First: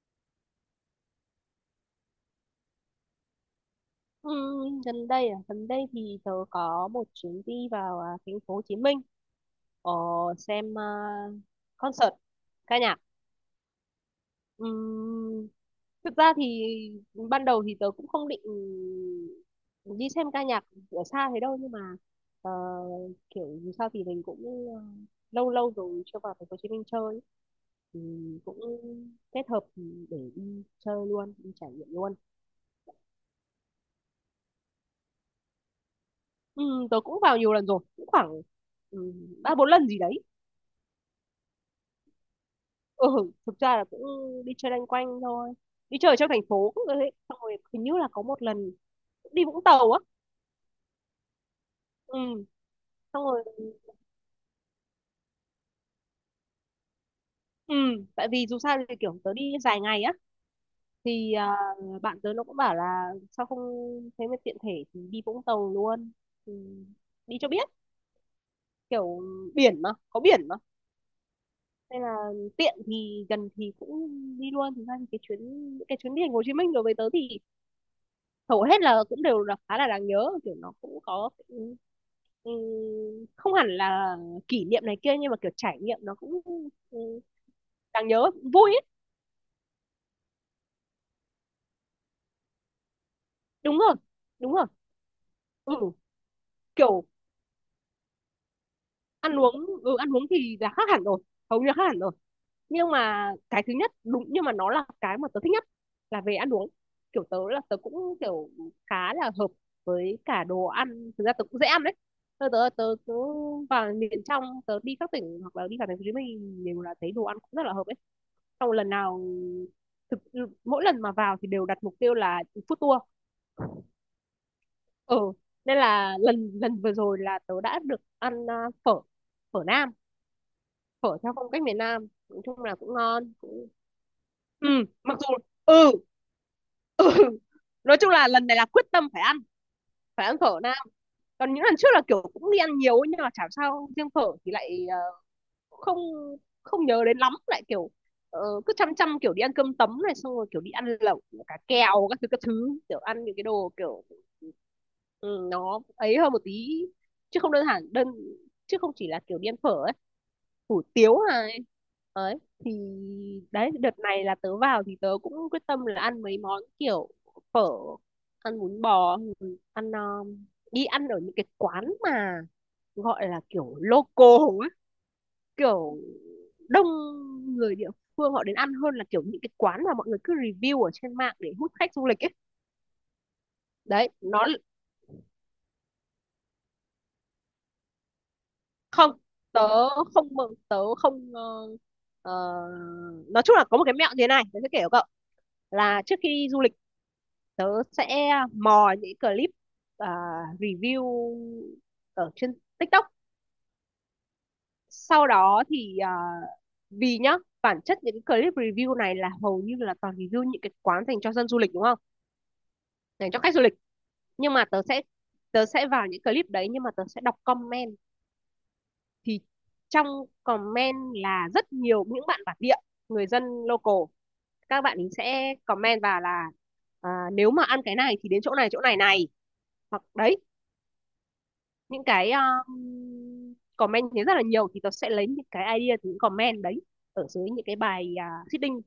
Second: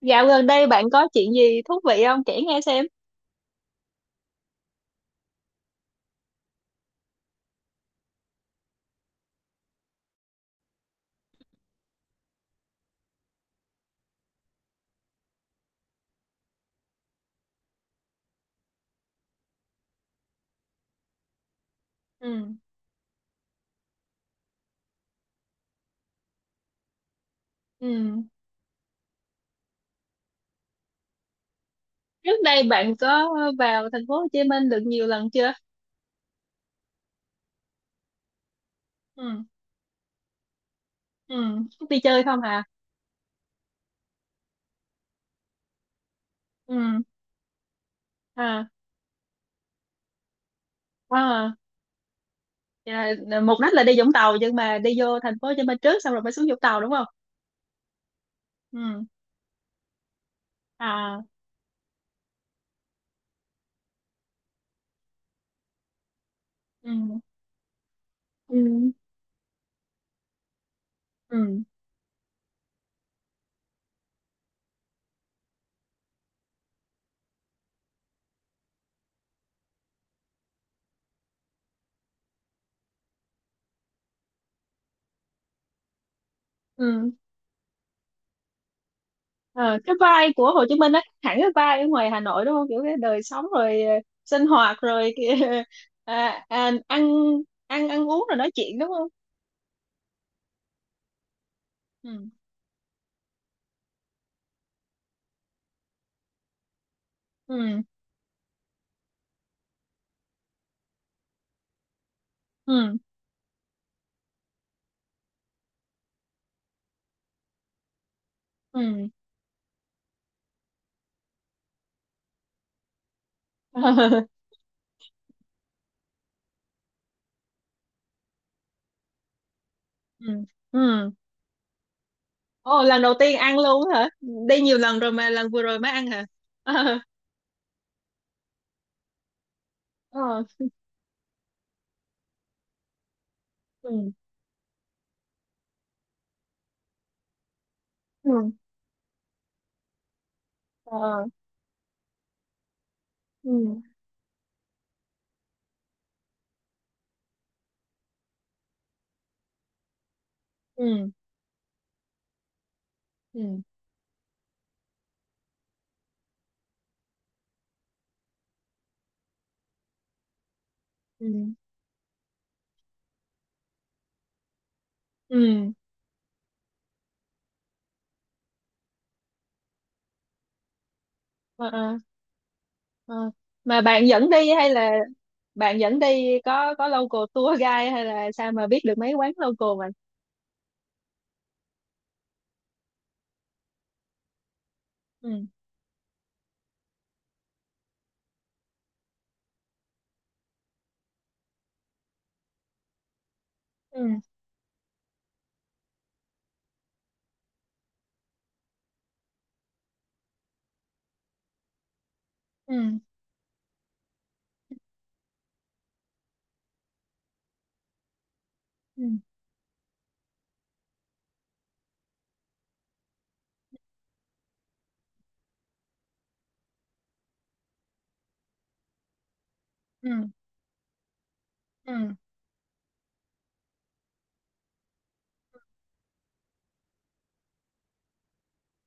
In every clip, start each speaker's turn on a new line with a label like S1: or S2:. S1: Dạo gần đây bạn có chuyện gì thú vị không? Kể nghe xem.
S2: Ừ, gần đây thì tớ có một chuyến đi vào thành phố Hồ Chí Minh, ờ, xem, concert ca nhạc. Ừm, thực ra thì ban đầu thì tớ cũng không định đi xem ca nhạc ở xa thế đâu, nhưng mà ờ,
S1: Ừ,
S2: kiểu dù sao thì mình cũng ờ, lâu lâu rồi chưa vào thành phố Hồ Chí Minh chơi, thì
S1: ừ.
S2: cũng kết hợp để đi chơi luôn, đi trải nghiệm luôn.
S1: Trước đây bạn có vào thành phố Hồ Chí Minh được nhiều lần chưa?
S2: Ừ, tớ cũng vào nhiều lần rồi, cũng khoảng ừ,
S1: Ừ,
S2: ba bốn lần gì đấy.
S1: ừ. Đi chơi không hả?
S2: Ừ, thực ra là cũng đi chơi loanh quanh thôi. Đi chơi ở trong thành phố
S1: Ừ.
S2: cũng thế. Xong rồi hình như là có một lần
S1: À.
S2: cũng đi Vũng Tàu á.
S1: Wow.
S2: Ừ,
S1: Vậy
S2: xong
S1: là
S2: rồi
S1: mục đích là đi Vũng Tàu nhưng mà đi vô thành phố Hồ Chí Minh trước xong rồi mới xuống Vũng Tàu đúng không?
S2: ừ, tại vì dù sao thì
S1: Ừ.
S2: kiểu tớ đi dài ngày á,
S1: À,
S2: thì bạn tớ nó cũng bảo là sao không thế mà tiện thể thì đi Vũng Tàu luôn. Ừ,
S1: ừ,
S2: đi cho biết,
S1: ừ.
S2: kiểu biển mà, có biển mà.
S1: Ừ,
S2: Nên là tiện thì gần thì cũng đi luôn. Thực ra thì cái chuyến những cái chuyến đi thành phố Hồ Chí Minh đối với tớ thì hầu hết là cũng đều là khá là đáng nhớ, kiểu nó cũng có ừm, không hẳn là kỷ niệm này kia, nhưng mà kiểu trải nghiệm nó cũng ừm,
S1: ừ.
S2: đáng nhớ, vui ấy.
S1: Ờ, cái vibe của Hồ Chí Minh á, hẳn cái vibe ở ngoài Hà Nội đúng không? Kiểu cái đời sống
S2: Đúng
S1: rồi,
S2: rồi,
S1: sinh
S2: đúng rồi.
S1: hoạt rồi kìa,
S2: ừ
S1: à, à,
S2: kiểu
S1: ăn ăn ăn uống rồi nói chuyện đúng không?
S2: ăn uống, ăn uống thì là khác hẳn rồi, hầu như là khác hẳn rồi.
S1: Ừ,
S2: Nhưng mà cái thứ nhất đúng, nhưng mà nó là cái mà tớ thích nhất là về ăn uống. Kiểu tớ là tớ
S1: ừ,
S2: cũng kiểu khá là hợp với cả đồ ăn, thực ra tớ cũng dễ ăn đấy. Tớ tớ tớ
S1: ừ,
S2: cứ vào miền trong, tớ đi các tỉnh hoặc là đi cả thành phố Hồ Chí Minh đều là thấy đồ ăn cũng rất là hợp ấy. Xong lần
S1: ừ,
S2: nào thực mỗi lần mà vào thì đều đặt mục tiêu là food tour.
S1: ừ.
S2: ừ nên là lần lần vừa rồi là tớ đã được ăn, phở phở Nam,
S1: Ừ, ừ.
S2: phở theo phong cách miền Nam, nói chung là
S1: Ồ,
S2: cũng
S1: lần đầu
S2: ngon,
S1: tiên ăn
S2: cũng...
S1: luôn hả? Đi
S2: ừ
S1: nhiều lần rồi
S2: mặc
S1: mà
S2: dù.
S1: lần vừa rồi mới
S2: ừ
S1: ăn hả? Ờ,
S2: nói chung là lần này là quyết tâm phải ăn,
S1: ờ,
S2: phở Nam. Còn những lần trước là kiểu cũng đi ăn nhiều nhưng mà chả sao, riêng
S1: ừ,
S2: phở thì lại không không nhớ đến lắm, lại kiểu ờ,
S1: ừ,
S2: cứ chăm chăm kiểu đi ăn cơm tấm này, xong rồi kiểu đi ăn lẩu
S1: ờ,
S2: cá kèo các thứ các thứ, kiểu ăn những cái đồ
S1: ừ,
S2: kiểu ừ, nó ấy hơn một tí, chứ không đơn giản đơn chứ không chỉ là kiểu đi ăn phở ấy, hủ
S1: ừ,
S2: tiếu này ấy. Thì
S1: ừ,
S2: đấy, đợt này là tớ vào thì tớ cũng quyết tâm là ăn mấy món kiểu phở, ăn bún bò, ừ, ăn đi ăn ở những cái
S1: ừ,
S2: quán mà gọi là kiểu local ấy,
S1: ừ,
S2: kiểu đông người địa phương họ đến ăn hơn là kiểu những cái quán mà mọi người cứ review ở trên mạng để
S1: ờ,
S2: hút khách
S1: ờ,
S2: du lịch ấy.
S1: ờ. Mà bạn
S2: Đấy
S1: dẫn
S2: nó
S1: đi hay là bạn dẫn đi, có local tour guide hay là sao mà biết được
S2: không
S1: mấy quán local mà?
S2: tớ không mừng tớ không ờ, ờ, nói chung là có một cái mẹo như thế này, tớ sẽ kể cho cậu.
S1: Ừ,
S2: Là trước khi đi du lịch, tớ sẽ mò những clip, à, review ở trên TikTok.
S1: ừ,
S2: Sau đó thì vì nhá, bản chất những cái clip review này là hầu như là toàn review những cái quán dành cho dân du lịch, đúng không,
S1: ừ,
S2: dành cho khách du lịch. Nhưng mà tớ sẽ vào những clip đấy nhưng mà tớ sẽ đọc comment.
S1: ừ,
S2: Thì trong comment là rất nhiều những bạn bản địa, người dân local, các bạn ấy sẽ comment vào là nếu mà ăn cái này thì đến chỗ này, chỗ này này, hoặc
S1: ừ,
S2: đấy, những
S1: ừ.
S2: cái comment thì rất là nhiều, thì tớ sẽ lấy những cái idea từ những comment đấy, ở dưới những cái bài, seeding,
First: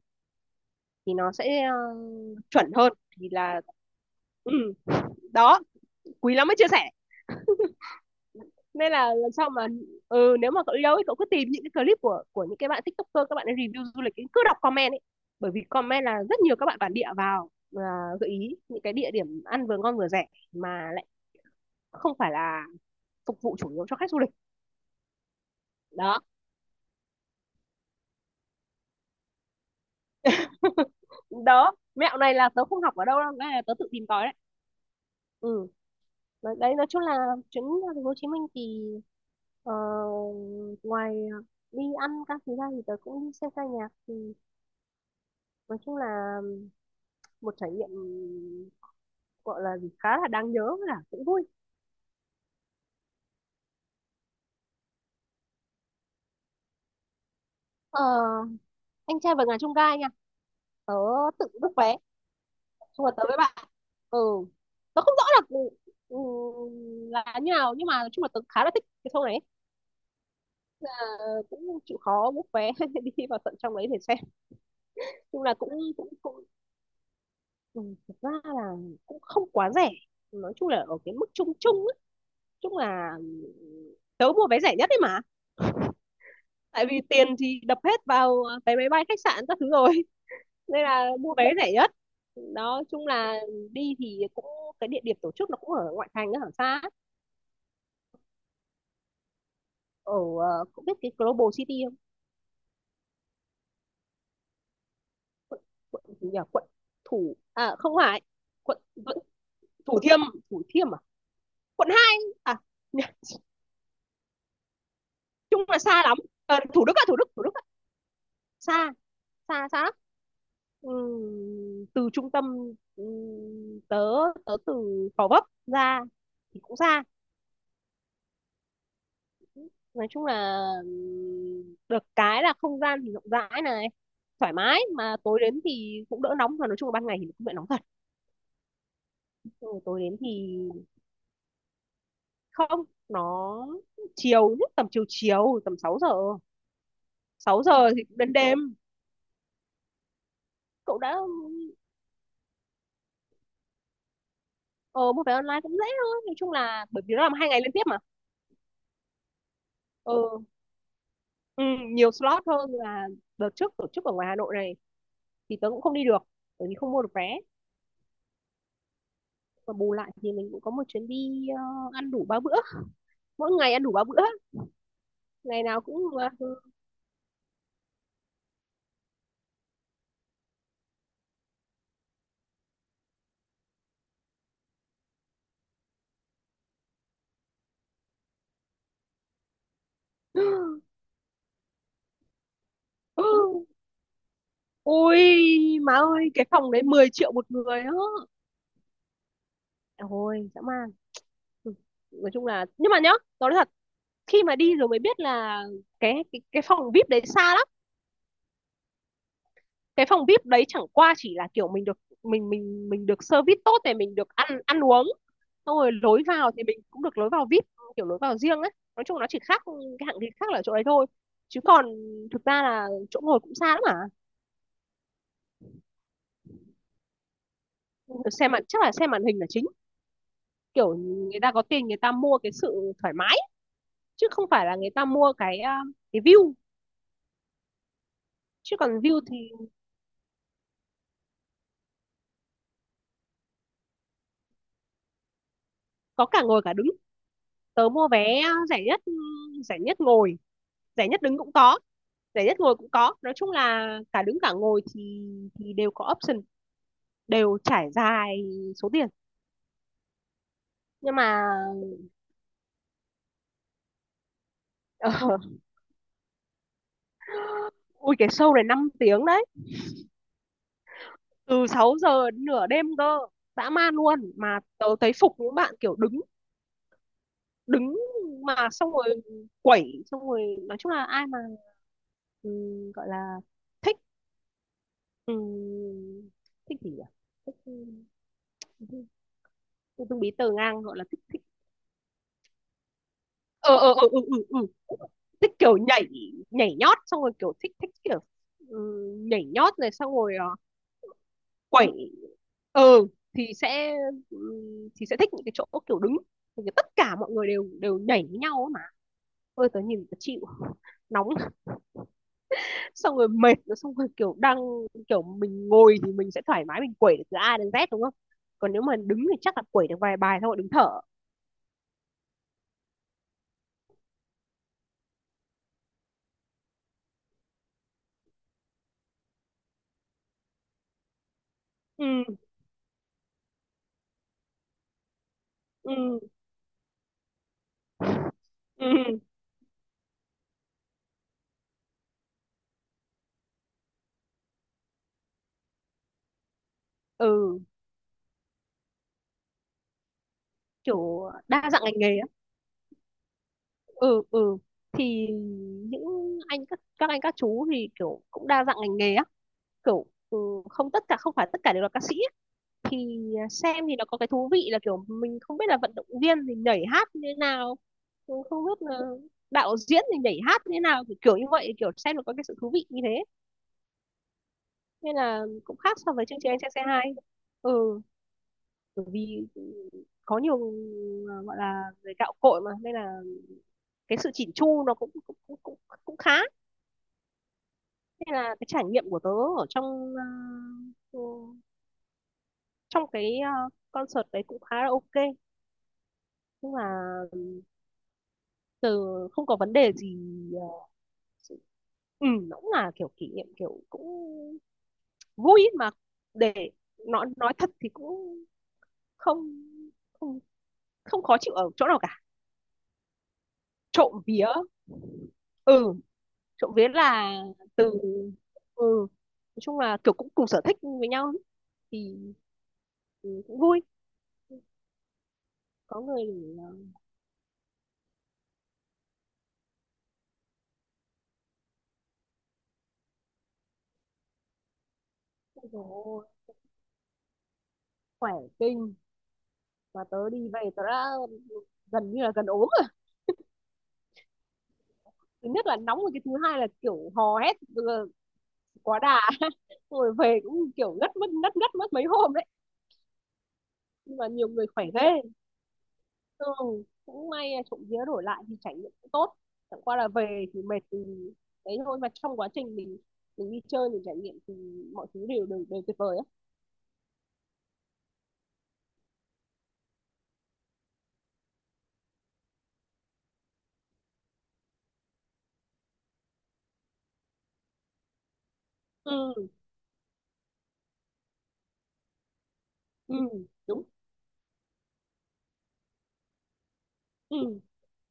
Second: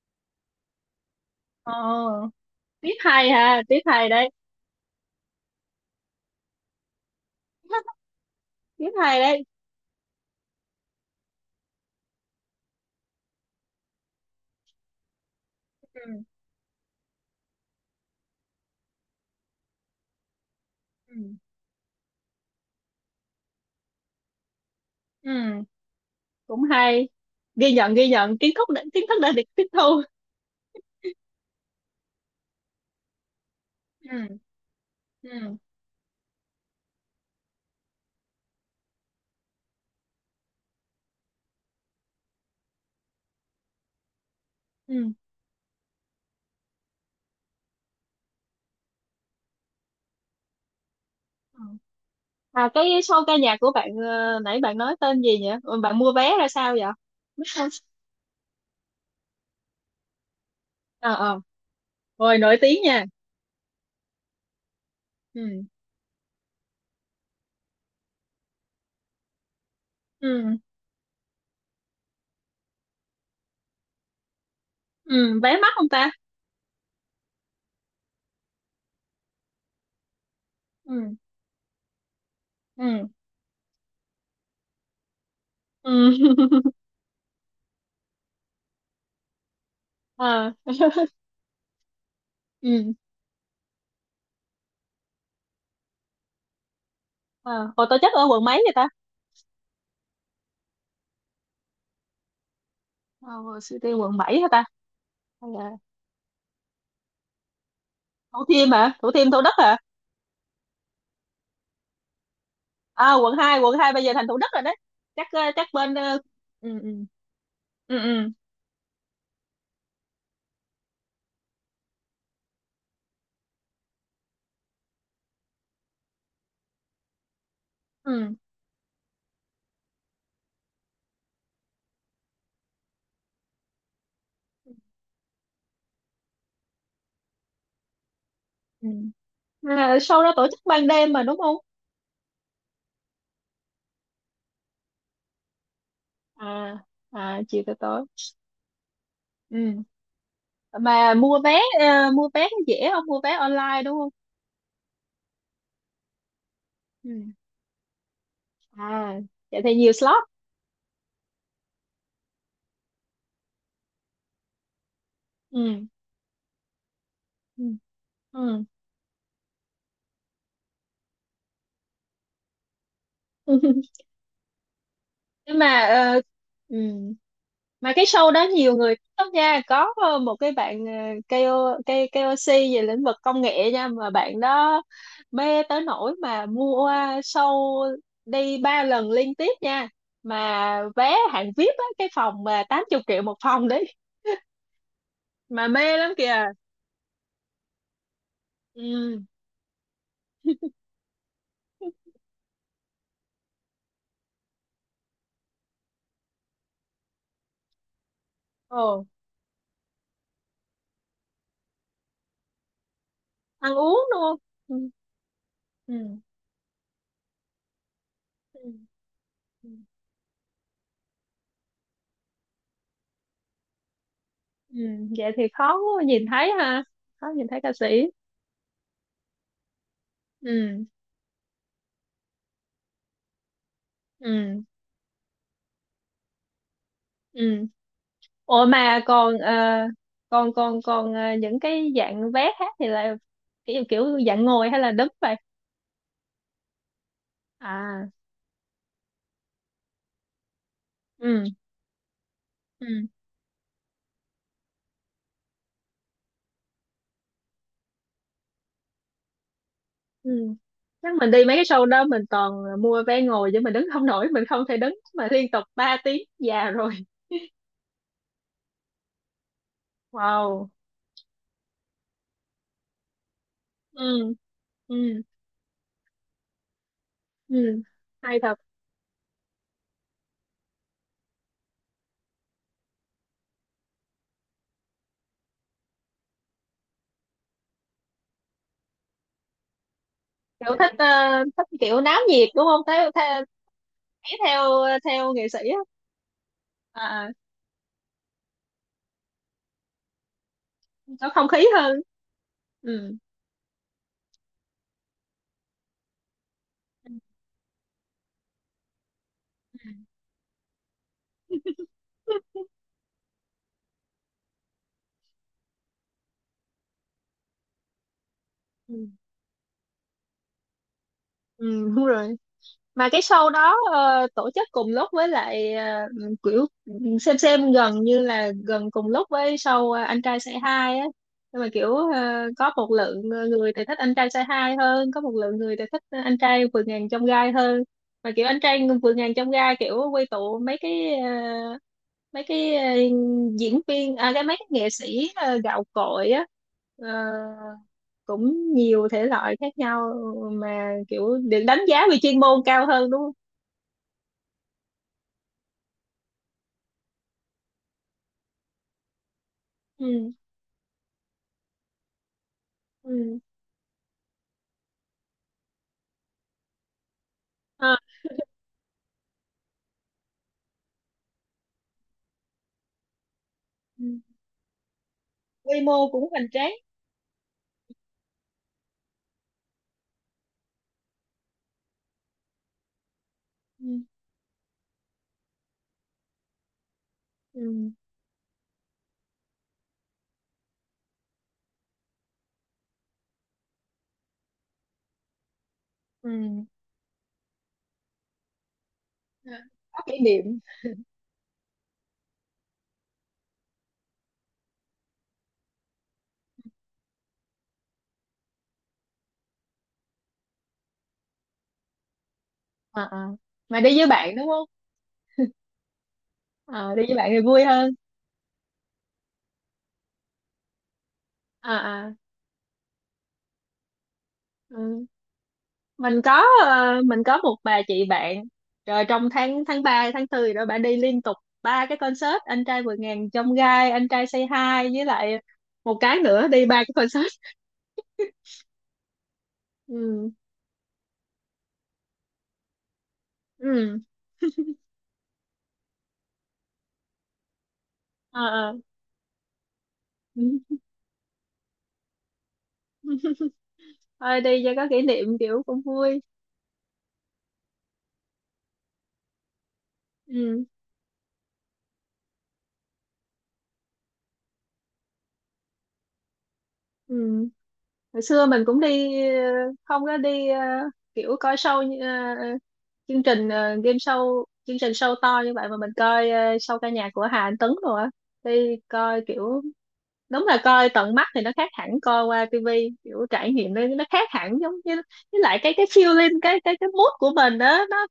S2: thì nó sẽ
S1: Ồ,
S2: chuẩn
S1: tiếp
S2: hơn.
S1: hay
S2: Thì
S1: ha,
S2: là
S1: tiếp hay đấy.
S2: ừ, đó, quý lắm mới chia sẻ.
S1: Tiếp
S2: Nên là
S1: hay
S2: lần
S1: đấy.
S2: sau mà nếu mà cậu đi đâu ấy, cậu cứ tìm những cái clip của những cái bạn tiktoker, các bạn ấy review du lịch ấy, cứ đọc comment ấy. Bởi vì comment là
S1: Ừ,
S2: rất nhiều các bạn bản địa vào, à, gợi ý những cái địa điểm ăn vừa ngon vừa rẻ, mà lại
S1: ừ,
S2: không phải là phục vụ chủ yếu cho khách du lịch.
S1: ừ.
S2: Đó.
S1: Cũng hay. Ghi nhận, ghi nhận. Kiến thức đã được tiếp thu.
S2: Đó, mẹo này là tớ không học ở đâu đâu, cái này là tớ tự tìm tòi đấy.
S1: Ừ, ừ,
S2: Ừ. Đấy đấy, nói chung là chuyến ra thành phố Hồ Chí Minh thì ờ, ngoài đi ăn các thứ ra thì tớ cũng đi xem ca nhạc, thì
S1: ừ,
S2: nói chung là một trải nghiệm, gọi là gì, khá là đáng nhớ, là cũng vui.
S1: ừ. À, cái show ca nhạc của bạn, nãy bạn nói tên gì nhỉ? Ừ, bạn mua vé ra sao vậy?
S2: ờ, anh trai vượt ngàn chông gai nha. Tớ
S1: Ờ, ờ.
S2: tự book vé,
S1: Ôi, nổi tiếng nha.
S2: xong rồi tớ với bạn. ừ tớ không rõ là
S1: Ừ,
S2: ừ, như nào nhưng mà nói chung là tớ khá là thích cái show này.
S1: ừ,
S2: à, cũng chịu khó book vé đi vào tận trong đấy để xem.
S1: ừ.
S2: Nhưng là
S1: Vé
S2: cũng
S1: mắc không ta?
S2: cũng cũng ừ, thực ra là cũng không quá rẻ, nói chung là ở
S1: Ừ,
S2: cái mức chung chung ấy. Chung
S1: ừ,
S2: là tớ mua vé rẻ nhất đấy mà,
S1: ừ.
S2: tại vì tiền thì đập hết vào vé máy bay khách sạn các thứ rồi.
S1: Ờ.
S2: Nên là mua vé rẻ nhất. Đó
S1: Ừ.
S2: chung là đi thì cũng cái địa điểm tổ chức nó cũng ở ngoại thành ở xa ấy.
S1: ờ Hồi tổ chức ở quận mấy vậy ta?
S2: Ở cũng biết cái Global City không?
S1: Ờ Suy tiên quận bảy hả ta? Hay là
S2: Quận gì nhỉ, quận à không phải,
S1: Thủ Thiêm
S2: quận
S1: hả? Thủ
S2: vẫn
S1: Thiêm, Thủ Đức hả?
S2: Thủ Thiêm, Thủ Thiêm, quận 2 à.
S1: À, quận hai, quận 2 bây giờ thành Thủ Đức rồi đấy. Chắc
S2: Chung
S1: chắc
S2: là
S1: bên
S2: xa lắm. Ờ,
S1: ừ,
S2: Thủ
S1: ừ,
S2: Đức à, Thủ Đức, Thủ Đức ạ.
S1: ừ, ừ,
S2: Xa, xa xa lắm. Từ trung tâm, tớ tớ từ Gò Vấp ra thì cũng xa.
S1: ừ,
S2: Nói chung là được cái là không gian thì rộng rãi này, thoải mái mà tối đến thì cũng đỡ nóng, mà nói chung là ban ngày thì cũng bị nóng thật.
S1: ừ.
S2: Ừ,
S1: À,
S2: tối đến
S1: sau đó tổ
S2: thì
S1: chức ban đêm mà đúng không?
S2: không, nó chiều nhất tầm chiều chiều, tầm 6 giờ,
S1: À. À, chiều
S2: 6
S1: tới
S2: giờ thì
S1: tối.
S2: cũng đến đêm.
S1: Ừ.
S2: Cậu
S1: mà
S2: đã.
S1: mua vé ờ, Mua vé có dễ không? Mua vé online đúng không?
S2: Ờ mua vé online cũng dễ thôi nói chung là, bởi vì
S1: Ừ.
S2: nó làm 2 ngày liên tiếp mà.
S1: À, vậy thì nhiều slot.
S2: Ừ, ừ, nhiều slot hơn là đợt trước tổ chức ở ngoài Hà Nội này thì tớ cũng
S1: Ừ,
S2: không đi được bởi vì không mua được vé.
S1: ừ,
S2: Và bù lại thì mình cũng có một chuyến đi, ăn đủ ba bữa, mỗi
S1: ừ.
S2: ngày ăn đủ ba bữa,
S1: Nhưng
S2: ngày
S1: mà,
S2: nào cũng
S1: ừm, mà cái show đó nhiều người thích lắm nha. Có, một cái bạn, KO, KOC về lĩnh vực công nghệ nha, mà bạn đó mê tới nỗi mà mua show đi ba lần liên tiếp nha. Mà vé hạng VIP á, cái phòng mà 80 triệu
S2: ừ.
S1: một phòng đấy, mà
S2: Ui má
S1: mê lắm
S2: ơi,
S1: kìa.
S2: cái phòng đấy 10 triệu một người đó.
S1: Ừ.
S2: Ôi dã man. Ừ. Nói chung là nhưng mà nhá, nói thật, khi mà đi rồi mới biết là cái phòng VIP đấy xa.
S1: Ồ.
S2: Cái phòng VIP đấy chẳng qua chỉ là kiểu mình được, mình được service
S1: Ăn
S2: tốt thì
S1: uống
S2: mình được
S1: luôn.
S2: ăn,
S1: Ừ,
S2: ăn uống. Xong rồi
S1: ừ,
S2: lối vào thì mình cũng được lối vào VIP, kiểu lối vào riêng
S1: ừ,
S2: ấy. Nói chung nó chỉ khác,
S1: ừ.
S2: cái hạng thì khác là chỗ đấy thôi, chứ còn thực ra là chỗ ngồi cũng xa lắm,
S1: Ừ, ừ. Vậy thì khó nhìn thấy ha, khó nhìn thấy ca sĩ.
S2: mà xem chắc là xem màn hình là chính.
S1: Ừ,
S2: Kiểu người ta có tiền người ta mua cái sự thoải mái, chứ không
S1: ừ,
S2: phải là người ta mua cái view,
S1: ừ. Ủa
S2: chứ còn
S1: mà
S2: view
S1: còn,
S2: thì.
S1: ờ, còn còn còn ờ, những cái dạng vé khác thì là kiểu kiểu dạng ngồi hay là đứng vậy?
S2: Có cả ngồi cả đứng. Tớ
S1: À,
S2: mua vé rẻ nhất, rẻ nhất ngồi, rẻ nhất đứng
S1: ừ,
S2: cũng có, rẻ nhất ngồi
S1: ừ,
S2: cũng có, nói chung là cả đứng cả ngồi thì đều có option, đều trải dài số tiền.
S1: ừ. Chắc
S2: Nhưng
S1: mình đi
S2: mà
S1: mấy cái show đó mình toàn mua vé ngồi chứ mình đứng không nổi, mình không thể đứng
S2: ờ,
S1: mà liên tục ba tiếng, già rồi.
S2: ui, cái show này 5 tiếng đấy,
S1: Wow.
S2: từ 6 giờ đến nửa đêm cơ, dã man luôn,
S1: Ừ,
S2: mà tớ thấy
S1: ừ,
S2: phục những bạn kiểu đứng,
S1: ừ.
S2: đứng
S1: Hay thật.
S2: mà xong rồi quẩy xong rồi, nói chung là ai mà ừ, gọi là thích, ừ, thích gì nhỉ, thích ừ, ừ, dung bí tờ
S1: Kiểu
S2: ngang,
S1: thích,
S2: gọi là thích thích,
S1: thích kiểu náo nhiệt đúng không? Theo theo
S2: ờ ờ ờ ừ, ừ, ừ,
S1: theo theo nghệ
S2: thích
S1: sĩ
S2: kiểu
S1: á.
S2: nhảy nhảy nhót xong
S1: À,
S2: rồi kiểu thích thích kiểu ừ, nhảy nhót này xong rồi
S1: có không khí
S2: quẩy.
S1: hơn.
S2: ừ
S1: Ừ.
S2: thì sẽ ừ, thích những cái chỗ kiểu đứng. Thì tất cả mọi người đều đều nhảy với nhau ấy mà. Ôi tớ nhìn tớ chịu nóng. Xong rồi mệt rồi, xong rồi kiểu kiểu mình ngồi thì mình sẽ thoải mái, mình quẩy được từ A đến Z đúng không, còn nếu mà
S1: Ừ,
S2: đứng thì chắc là quẩy được vài bài xong rồi đứng thở.
S1: ừ, đúng rồi. Mà cái show đó tổ chức cùng lúc với lại, kiểu xem gần như là gần cùng lúc với show, anh trai say hi á, nhưng mà kiểu,
S2: Ừ,
S1: có một lượng người thì thích anh trai say hi hơn, có một lượng người thì
S2: ừ,
S1: thích anh trai vượt ngàn chông gai hơn. Mà kiểu anh trai vượt
S2: ừ,
S1: ngàn chông gai kiểu quy tụ mấy cái, mấy cái ờ, diễn viên, à cái mấy cái nghệ sĩ gạo cội á. Ờ,
S2: ừ,
S1: cũng nhiều thể loại khác nhau, mà kiểu
S2: kiểu
S1: được
S2: đa
S1: đánh
S2: dạng ngành
S1: giá về
S2: nghề á.
S1: chuyên môn cao hơn đúng không?
S2: Ừ, ừ, thì những anh, các anh các chú thì kiểu cũng đa dạng ngành nghề á, kiểu
S1: Ừ.
S2: không phải tất cả đều là ca sĩ á. Thì
S1: Ừ.
S2: xem thì nó có cái thú vị là kiểu mình không biết là vận động viên thì nhảy hát như thế nào,
S1: À,
S2: cũng không biết là đạo diễn thì nhảy hát như thế nào, kiểu, kiểu như vậy, kiểu xem nó có cái sự thú vị như thế,
S1: ừ.
S2: nên là cũng
S1: Quy
S2: khác
S1: mô
S2: so với
S1: cũng
S2: chương
S1: hoành
S2: trình anh trai
S1: tráng.
S2: say hi. ừ bởi vì có nhiều gọi là người gạo cội mà, nên là
S1: Ừ.
S2: cái sự chỉn chu nó cũng cũng khá.
S1: Ừ.
S2: Nên là cái trải nghiệm của tớ ở trong ừ, trong cái concert đấy cũng khá là ok.
S1: Ừ.
S2: Nhưng mà từ không có
S1: À,
S2: vấn đề
S1: có
S2: gì.
S1: kỷ niệm.
S2: ờ, ừ, nó cũng là kiểu kỷ niệm, kiểu cũng vui ý, mà để nói thật thì cũng không không không khó chịu ở chỗ nào cả.
S1: À, à. Mà đi với
S2: Trộm
S1: bạn
S2: vía.
S1: đúng không?
S2: ừ trộm vía
S1: Ờ, đi với bạn
S2: là
S1: thì vui
S2: từ
S1: hơn.
S2: ừ nói chung là kiểu cũng cùng sở thích với nhau ý,
S1: À, à.
S2: thì, cũng vui.
S1: Ừ.
S2: Có người thì,
S1: Mình có một bà chị bạn, rồi trong tháng tháng ba, tháng tư, rồi bà đi liên tục ba cái concert: anh trai vượt ngàn chông gai, anh trai say hi với lại một cái
S2: ờ,
S1: nữa, đi ba cái concert.
S2: khỏe kinh, mà
S1: Ừ.
S2: tớ đi về tớ đã gần như là gần ốm rồi.
S1: Ừ,
S2: Thứ nhất là nóng rồi, cái thứ hai là kiểu hò hét
S1: ờ, ờ,
S2: quá đà. Rồi về cũng
S1: ừ.
S2: kiểu ngất mất mấy hôm đấy, nhưng mà
S1: Thôi,
S2: nhiều
S1: đi
S2: người
S1: cho
S2: khỏe
S1: có kỷ
S2: ghê.
S1: niệm, kiểu cũng vui.
S2: Ừ, cũng may là trộm vía đổi lại thì trải nghiệm cũng tốt, chẳng qua là về thì
S1: Ừ,
S2: mệt thì đấy thôi, mà trong quá trình mình đi chơi mình trải nghiệm thì mọi thứ đều đều, đều tuyệt vời á.
S1: ừ. Hồi xưa mình cũng đi, không có đi, kiểu coi show chương trình, game show, chương trình show to như vậy, mà mình coi, show ca nhạc của Hà Anh Tuấn rồi á. Đi coi
S2: Ừ,
S1: kiểu, đúng là coi tận mắt thì nó khác hẳn coi qua tivi,
S2: ừ
S1: kiểu trải nghiệm nó
S2: đúng.
S1: nó khác hẳn, giống như với lại cái feeling, cái mood của mình
S2: Ừ
S1: đó, nó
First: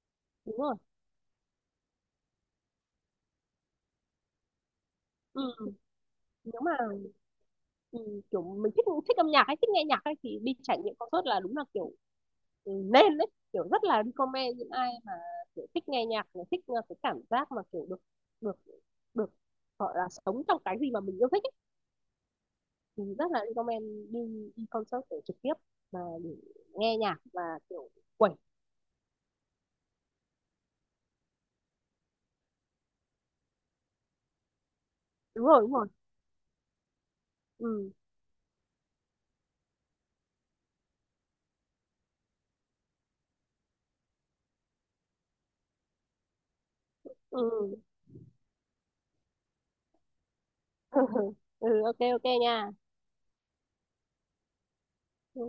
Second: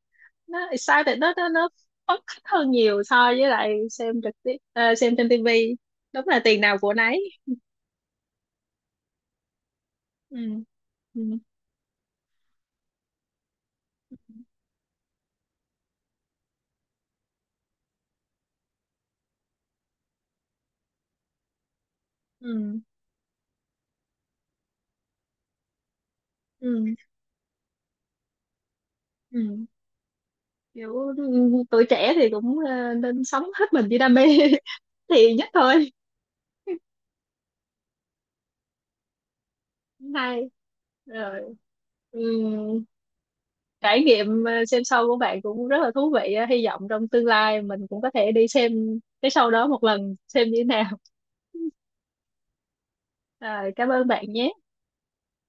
S2: đúng
S1: nó
S2: rồi.
S1: excited, nó phấn khích hơn nhiều so với lại xem trực tiếp, xem trên
S2: Ừ.
S1: tivi. Đúng là
S2: Nếu
S1: tiền
S2: mà
S1: nào của nấy.
S2: Ừ, kiểu mình thích thích âm nhạc hay thích nghe nhạc hay thì
S1: Ừ,
S2: đi trải nghiệm
S1: ừ,
S2: concert là đúng là kiểu nên đấy, kiểu rất là recommend những ai mà kiểu thích nghe nhạc này, thích cái cảm giác mà kiểu được được được gọi là sống trong cái gì mà mình yêu thích ấy,
S1: ừ,
S2: thì rất là recommend đi, đi concert để trực tiếp, mà để
S1: ừ,
S2: nghe nhạc và kiểu quẩy.
S1: ừ. Kiểu, tuổi trẻ thì cũng, nên sống hết mình với đam mê. Thì
S2: Đúng
S1: nhất
S2: rồi, đúng rồi.
S1: thôi.
S2: Ừ,
S1: Hay rồi. Ừ. Trải nghiệm, xem show của bạn cũng rất là thú vị á. Hy vọng trong tương lai
S2: ừ.
S1: mình cũng có thể đi xem cái show đó một lần, xem như thế nào.
S2: Ừ, ok, ok nha.
S1: À, cảm ơn bạn nhé.
S2: Ừ.